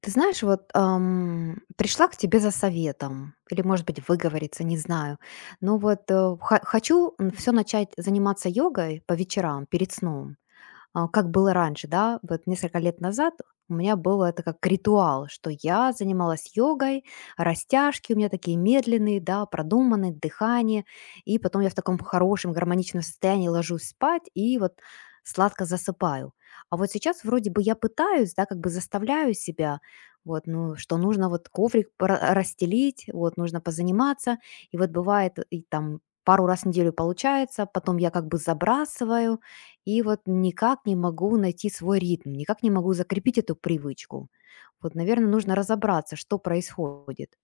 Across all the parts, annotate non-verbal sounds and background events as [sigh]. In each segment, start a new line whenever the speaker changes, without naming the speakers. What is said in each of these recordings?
Ты знаешь, вот пришла к тебе за советом, или, может быть, выговориться, не знаю. Но вот хочу все начать заниматься йогой по вечерам перед сном, а как было раньше, да, вот несколько лет назад у меня было это как ритуал, что я занималась йогой, растяжки у меня такие медленные, да, продуманные, дыхание, и потом я в таком хорошем гармоничном состоянии ложусь спать и вот сладко засыпаю. А вот сейчас вроде бы я пытаюсь, да, как бы заставляю себя, вот, ну, что нужно вот коврик расстелить, вот, нужно позаниматься, и вот бывает и там пару раз в неделю получается, потом я как бы забрасываю, и вот никак не могу найти свой ритм, никак не могу закрепить эту привычку. Вот, наверное, нужно разобраться, что происходит.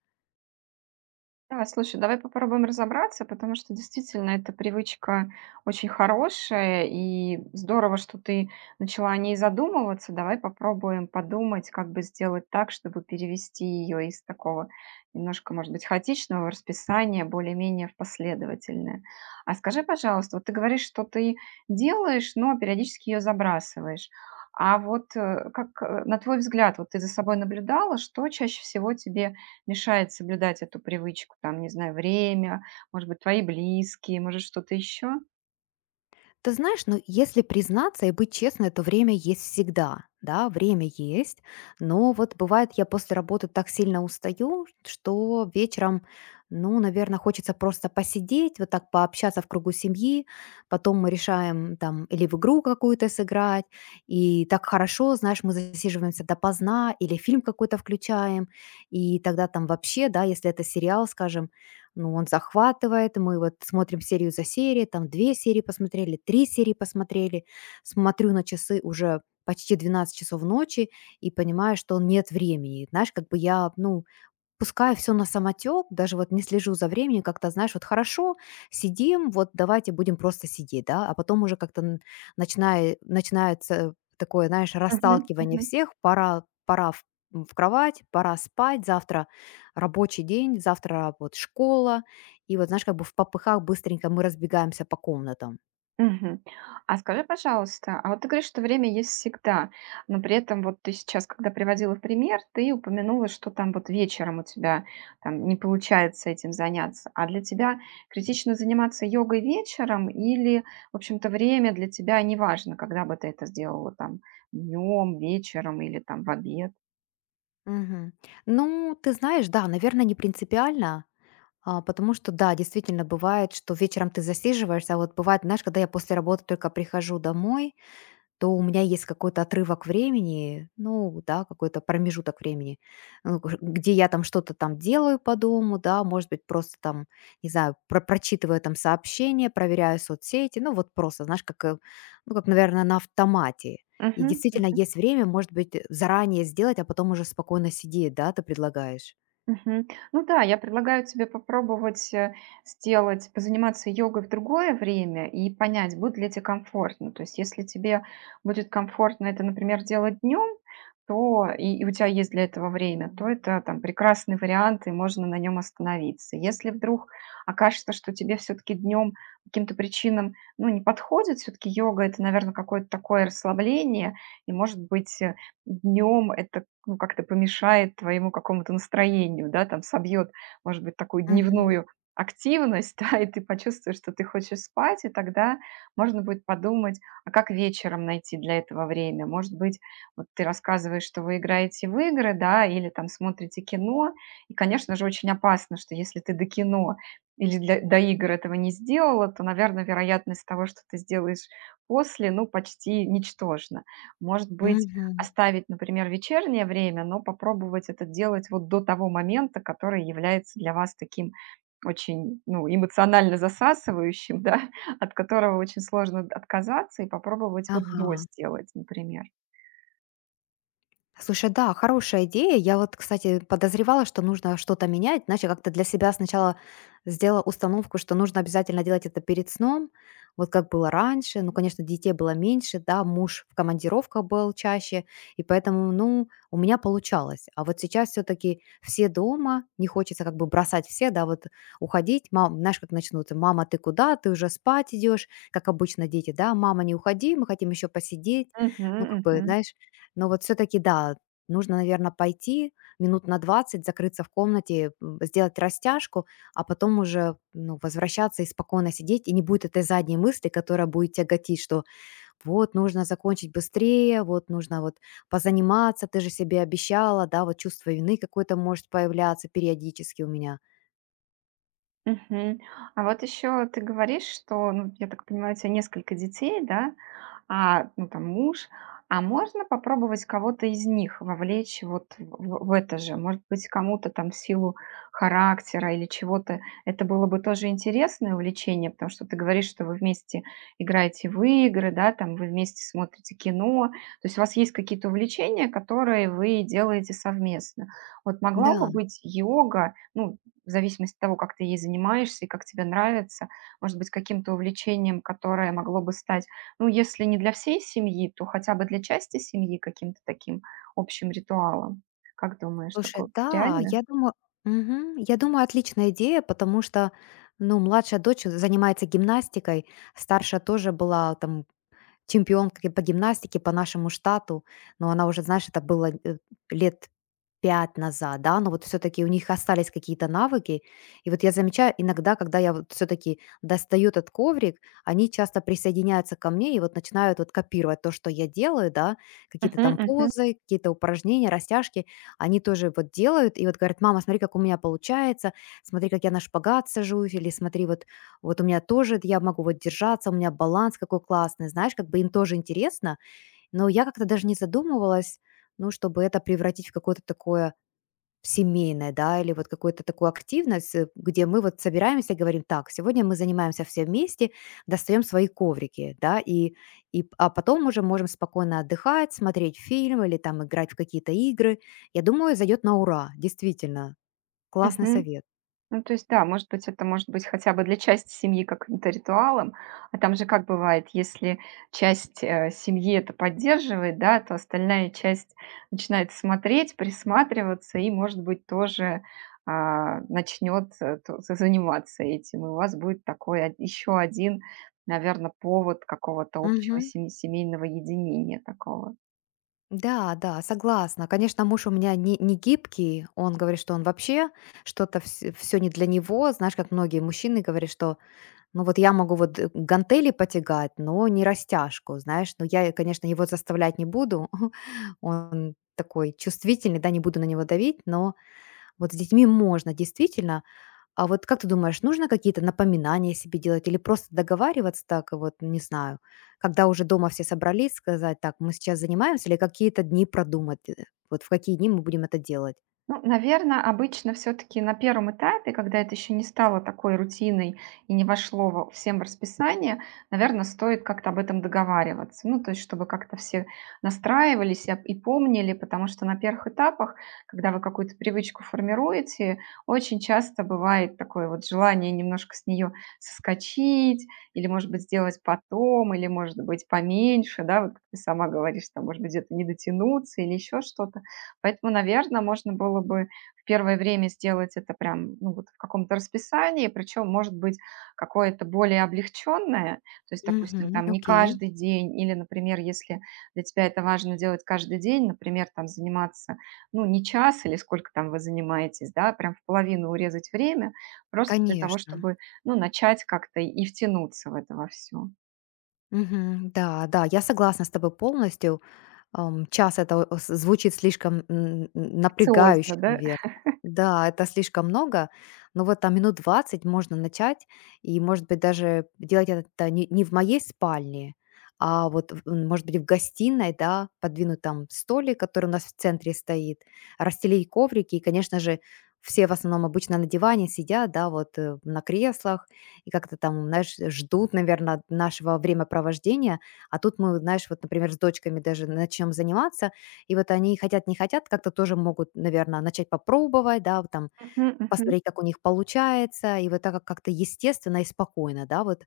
Да, слушай, давай попробуем разобраться, потому что действительно эта привычка очень хорошая, и здорово, что ты начала о ней задумываться. Давай попробуем подумать, как бы сделать так, чтобы перевести ее из такого немножко, может быть, хаотичного расписания более-менее в последовательное. А скажи, пожалуйста, вот ты говоришь, что ты делаешь, но периодически ее забрасываешь. А вот как, на твой взгляд, вот ты за собой наблюдала, что чаще всего тебе мешает соблюдать эту привычку, там, не знаю, время, может быть, твои близкие, может, что-то еще?
Ты знаешь, ну, если признаться и быть честной, то время есть всегда. Да, время есть, но вот бывает, я после работы так сильно устаю, что вечером, ну, наверное, хочется просто посидеть, вот так пообщаться в кругу семьи, потом мы решаем там или в игру какую-то сыграть, и так хорошо, знаешь, мы засиживаемся допоздна, или фильм какой-то включаем, и тогда там вообще, да, если это сериал, скажем, ну, он захватывает. Мы вот смотрим серию за серией, там 2 серии посмотрели, 3 серии посмотрели. Смотрю на часы уже почти 12 часов ночи и понимаю, что нет времени. Знаешь, как бы я, ну, пускаю все на самотек, даже вот не слежу за временем, как-то, знаешь, вот хорошо, сидим, вот давайте будем просто сидеть, да, а потом уже как-то начинается такое, знаешь,
Мгм,
расталкивание
мгм,
всех, пора, пора в кровать, пора спать, завтра рабочий день, завтра вот школа, и вот, знаешь, как бы в попыхах быстренько мы разбегаемся по комнатам.
мгм. А скажи, пожалуйста, а вот ты говоришь, что время есть всегда, но при этом вот ты сейчас, когда приводила в пример, ты упомянула, что там вот вечером у тебя там не получается этим заняться. А для тебя критично заниматься йогой вечером или, в общем-то, время для тебя не важно, когда бы ты это сделала там днем, вечером или там в обед?
Мгм. Ну, ты знаешь, да, наверное, не принципиально. А потому что, да, действительно бывает, что вечером ты засиживаешься, а вот бывает, знаешь, когда я после работы только прихожу домой, то у меня есть какой-то отрывок времени, ну, да, какой-то промежуток времени, ну, где я там что-то там делаю по дому, да, может быть, просто там, не знаю, прочитываю там сообщения, проверяю соцсети, ну, вот просто, знаешь, как, ну, как, наверное, на автомате. И действительно есть время, может быть, заранее сделать, а потом уже спокойно сидеть, да, ты предлагаешь.
Мгм. Ну да, я предлагаю тебе попробовать сделать, позаниматься йогой в другое время и понять, будет ли тебе комфортно. То есть, если тебе будет комфортно это, например, делать днем, то и у тебя есть для этого время, то это там прекрасный вариант, и можно на нем остановиться. Если вдруг окажется, что тебе все-таки днем по каким-то причинам ну, не подходит, все-таки йога это, наверное, какое-то такое расслабление, и, может быть, днем это ну, как-то помешает твоему какому-то настроению, да, там собьет, может быть, такую
Мгм.
дневную активность, [laughs] да, и ты почувствуешь, что ты хочешь спать, и тогда можно будет подумать, а как вечером найти для этого время? Может быть, вот ты рассказываешь, что вы играете в игры, да, или там смотрите кино, и, конечно же, очень опасно, что если ты до кино или до игр этого не сделала, то, наверное, вероятность того, что ты сделаешь после, ну, почти ничтожна. Может быть,
Мгм.
оставить, например, вечернее время, но попробовать это делать вот до того момента, который является для вас таким очень ну, эмоционально засасывающим, да, [laughs] от которого очень сложно отказаться, и попробовать вот до
Ага.
сделать, например.
Слушай, да, хорошая идея. Я вот, кстати, подозревала, что нужно что-то менять. Значит, как-то для себя сначала сделала установку, что нужно обязательно делать это перед сном, вот как было раньше. Ну, конечно, детей было меньше, да, муж в командировках был чаще, и поэтому, ну, у меня получалось. А вот сейчас все таки все дома, не хочется как бы бросать все, да, вот уходить. Мам, знаешь, как начнутся: мама, ты куда? Ты уже спать идешь, как обычно дети, да, мама, не уходи, мы хотим еще посидеть. Ну, как
Мгм,
бы,
мгм.
знаешь, но вот все таки да, нужно, наверное, пойти минут на 20, закрыться в комнате, сделать растяжку, а потом уже, ну, возвращаться и спокойно сидеть. И не будет этой задней мысли, которая будет тяготить, что вот нужно закончить быстрее, вот нужно вот позаниматься, ты же себе обещала, да, вот чувство вины какое-то может появляться периодически у меня.
Мгм. А вот еще ты говоришь, что, ну, я так понимаю, у тебя несколько детей, да, а, ну, там муж, а можно попробовать кого-то из них вовлечь вот в это же? Может быть, кому-то там в силу характера или чего-то. Это было бы тоже интересное увлечение, потому что ты говоришь, что вы вместе играете в игры, да, там вы вместе смотрите кино. То есть у вас есть какие-то увлечения, которые вы делаете совместно. Вот могла бы
Да,
быть йога, ну, в зависимости от того, как ты ей занимаешься и как тебе нравится, может быть, каким-то увлечением, которое могло бы стать, ну, если не для всей семьи, то хотя бы для части семьи каким-то таким общим ритуалом. Как думаешь,
слушай,
такое
да,
реально?
я думаю, отличная идея, потому что, ну, младшая дочь занимается гимнастикой, старшая тоже была там чемпионка по гимнастике по нашему штату, но она уже, знаешь, это было, лет 5 назад, да, но вот все-таки у них остались какие-то навыки. И вот я замечаю, иногда, когда я вот все-таки достаю этот коврик, они часто присоединяются ко мне и вот начинают вот копировать то, что я делаю, да, какие-то
Мгм,
там
мгм,
позы, какие-то упражнения, растяжки, они тоже вот делают и вот говорят: мама, смотри, как у меня получается, смотри, как я на шпагат сажусь, или смотри, вот, вот у меня тоже, я могу вот держаться, у меня баланс какой классный, знаешь, как бы им тоже интересно, но я как-то даже не задумывалась, ну, чтобы это превратить в какое-то такое семейное, да, или вот какую-то такую активность, где мы вот собираемся и говорим: "Так, сегодня мы занимаемся все вместе, достаем свои коврики", да, и п а потом уже можем спокойно отдыхать, смотреть фильм или там играть в какие-то игры. Я думаю, зайдет на ура, действительно. Классный
мгм.
совет.
Ну, то есть, да, может быть, это может быть хотя бы для части семьи каким-то ритуалом, а там же как бывает, если часть семьи это поддерживает, да, то остальная часть начинает смотреть, присматриваться и, может быть, тоже а, начнет заниматься этим. И у вас будет такой еще один, наверное, повод какого-то общего
Мгм.
семейного единения такого.
Да, да, согласна. Конечно, муж у меня не гибкий. Он говорит, что он вообще что-то все не для него. Знаешь, как многие мужчины говорят, что ну вот я могу вот гантели потягать, но не растяжку, знаешь. Но я, конечно, его заставлять не буду. [laughs] Он такой чувствительный, да, не буду на него давить, но вот с детьми можно действительно. А вот как ты думаешь, нужно какие-то напоминания себе делать или просто договариваться так, вот, не знаю, когда уже дома все собрались, сказать: так, мы сейчас занимаемся, или какие-то дни продумать, вот в какие дни мы будем это делать?
Ну, наверное, обычно все таки на первом этапе, когда это еще не стало такой рутиной и не вошло во всем в расписание, наверное, стоит как-то об этом договариваться. Ну, то есть чтобы как-то все настраивались и об и помнили, потому что на первых этапах, когда вы какую-то привычку формируете, очень часто бывает такое вот желание немножко с нее соскочить или, может быть, сделать потом, или, может быть, поменьше, да, вот как ты сама говоришь, там, может быть, где-то не дотянуться или еще что-то. Поэтому, наверное, можно было бы в первое время сделать это прям, ну, вот в каком-то расписании, причем, может быть, какое-то более облегченное. То есть, допустим,
Мгм.
там не
Окей.
каждый день или, например, если для тебя это важно делать каждый день, например, там заниматься, ну, не час или сколько там вы занимаетесь, да, прям в половину урезать время, просто для того,
Конечно.
чтобы, ну, начать как-то и втянуться в это во всё.
Мгм. Да, да, я согласна с тобой полностью. Это о с звучит слишком, м, н напрягающе,
Официозно, да?
наверно. Да, это слишком много, но вот там минут 20 можно начать, и, может быть, даже делать это не в моей спальне, а вот может быть, в гостиной, да, подвинуть там столик, который у нас в центре стоит, расстелить коврики. И, конечно же, все в основном обычно на диване сидят, да, вот, на креслах и как-то там, знаешь, ждут, наверное, нашего времяпровождения. А тут мы, знаешь, вот, например, с дочками даже начнем заниматься, и вот они хотят, не хотят, как-то тоже могут, наверное, начать попробовать, да, вот там
Мгм, мгм.
посмотреть, как у них получается, и вот так как-то естественно и спокойно, да, вот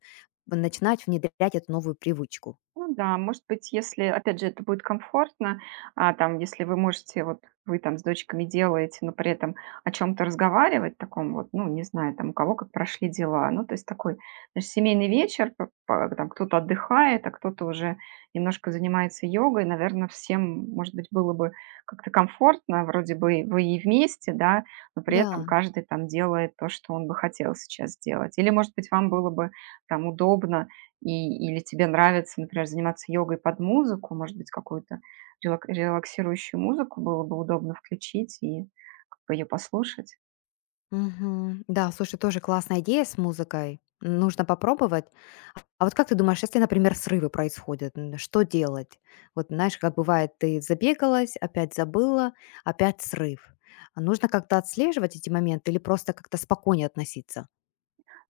начинать внедрять эту новую привычку.
Ну да, может быть, если, опять же, это будет комфортно, а, там, если вы можете, вот вы там с дочками делаете, но при этом о чем-то разговаривать, таком вот, ну, не знаю, там, у кого как прошли дела, ну, то есть такой, знаешь, семейный вечер, там кто-то отдыхает, а кто-то уже немножко занимается йогой, наверное, всем, может быть, было бы как-то комфортно, вроде бы и вы и вместе, да, но при этом
Да.
каждый там делает то, что он бы хотел сейчас сделать. Или, может быть, вам было бы там удобно и или тебе нравится, например, заниматься йогой под музыку, может быть, какую-то релаксирующую музыку было бы удобно включить и как бы ее послушать.
Мгм. Да, слушай, тоже классная идея с музыкой. Нужно попробовать. А вот как ты думаешь, если, например, срывы происходят, что делать? Вот знаешь, как бывает, ты забегалась, опять забыла, опять срыв. А нужно как-то отслеживать эти моменты или просто как-то спокойнее относиться?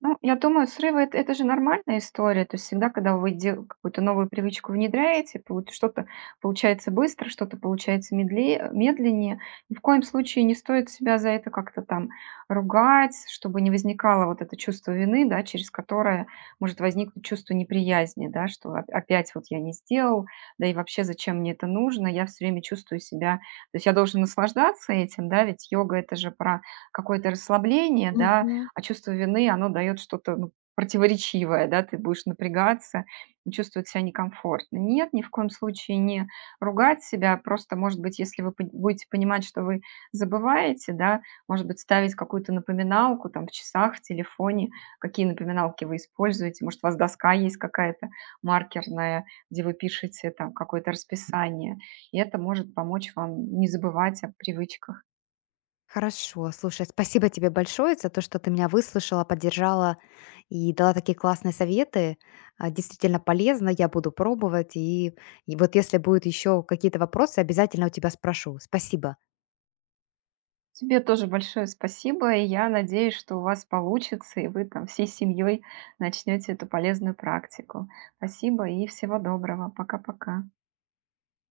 Ну, я думаю, срывы- это же нормальная история. То есть всегда, когда вы дел какую-то новую привычку внедряете, полу что-то получается быстро, что-то получается медленнее. Ни в коем случае не стоит себя за это как-то там ругать, чтобы не возникало вот это чувство вины, да, через которое может возникнуть чувство неприязни, да, что опять вот я не сделал, да и вообще зачем мне это нужно, я все время чувствую себя, то есть я должен наслаждаться этим, да, ведь йога это же про какое-то расслабление, да,
Мгм.
а чувство вины, оно дает что-то ну, противоречивое, да, ты будешь напрягаться, и чувствовать себя некомфортно. Нет, ни в коем случае не ругать себя, просто, может быть, если вы будете понимать, что вы забываете, да, может быть, ставить какую-то напоминалку там в часах, в телефоне, какие напоминалки вы используете, может, у вас доска есть какая-то маркерная, где вы пишете там какое-то расписание, и это может помочь вам не забывать о привычках.
Хорошо, слушай, спасибо тебе большое за то, что ты меня выслушала, поддержала и дала такие классные советы. А, действительно полезно, я буду пробовать. И, вот если будут еще какие-то вопросы, обязательно у тебя спрошу. Спасибо.
Тебе тоже большое спасибо, и я надеюсь, что у вас получится, и вы там всей семьей начнете эту полезную практику. Спасибо и всего доброго. Пока-пока.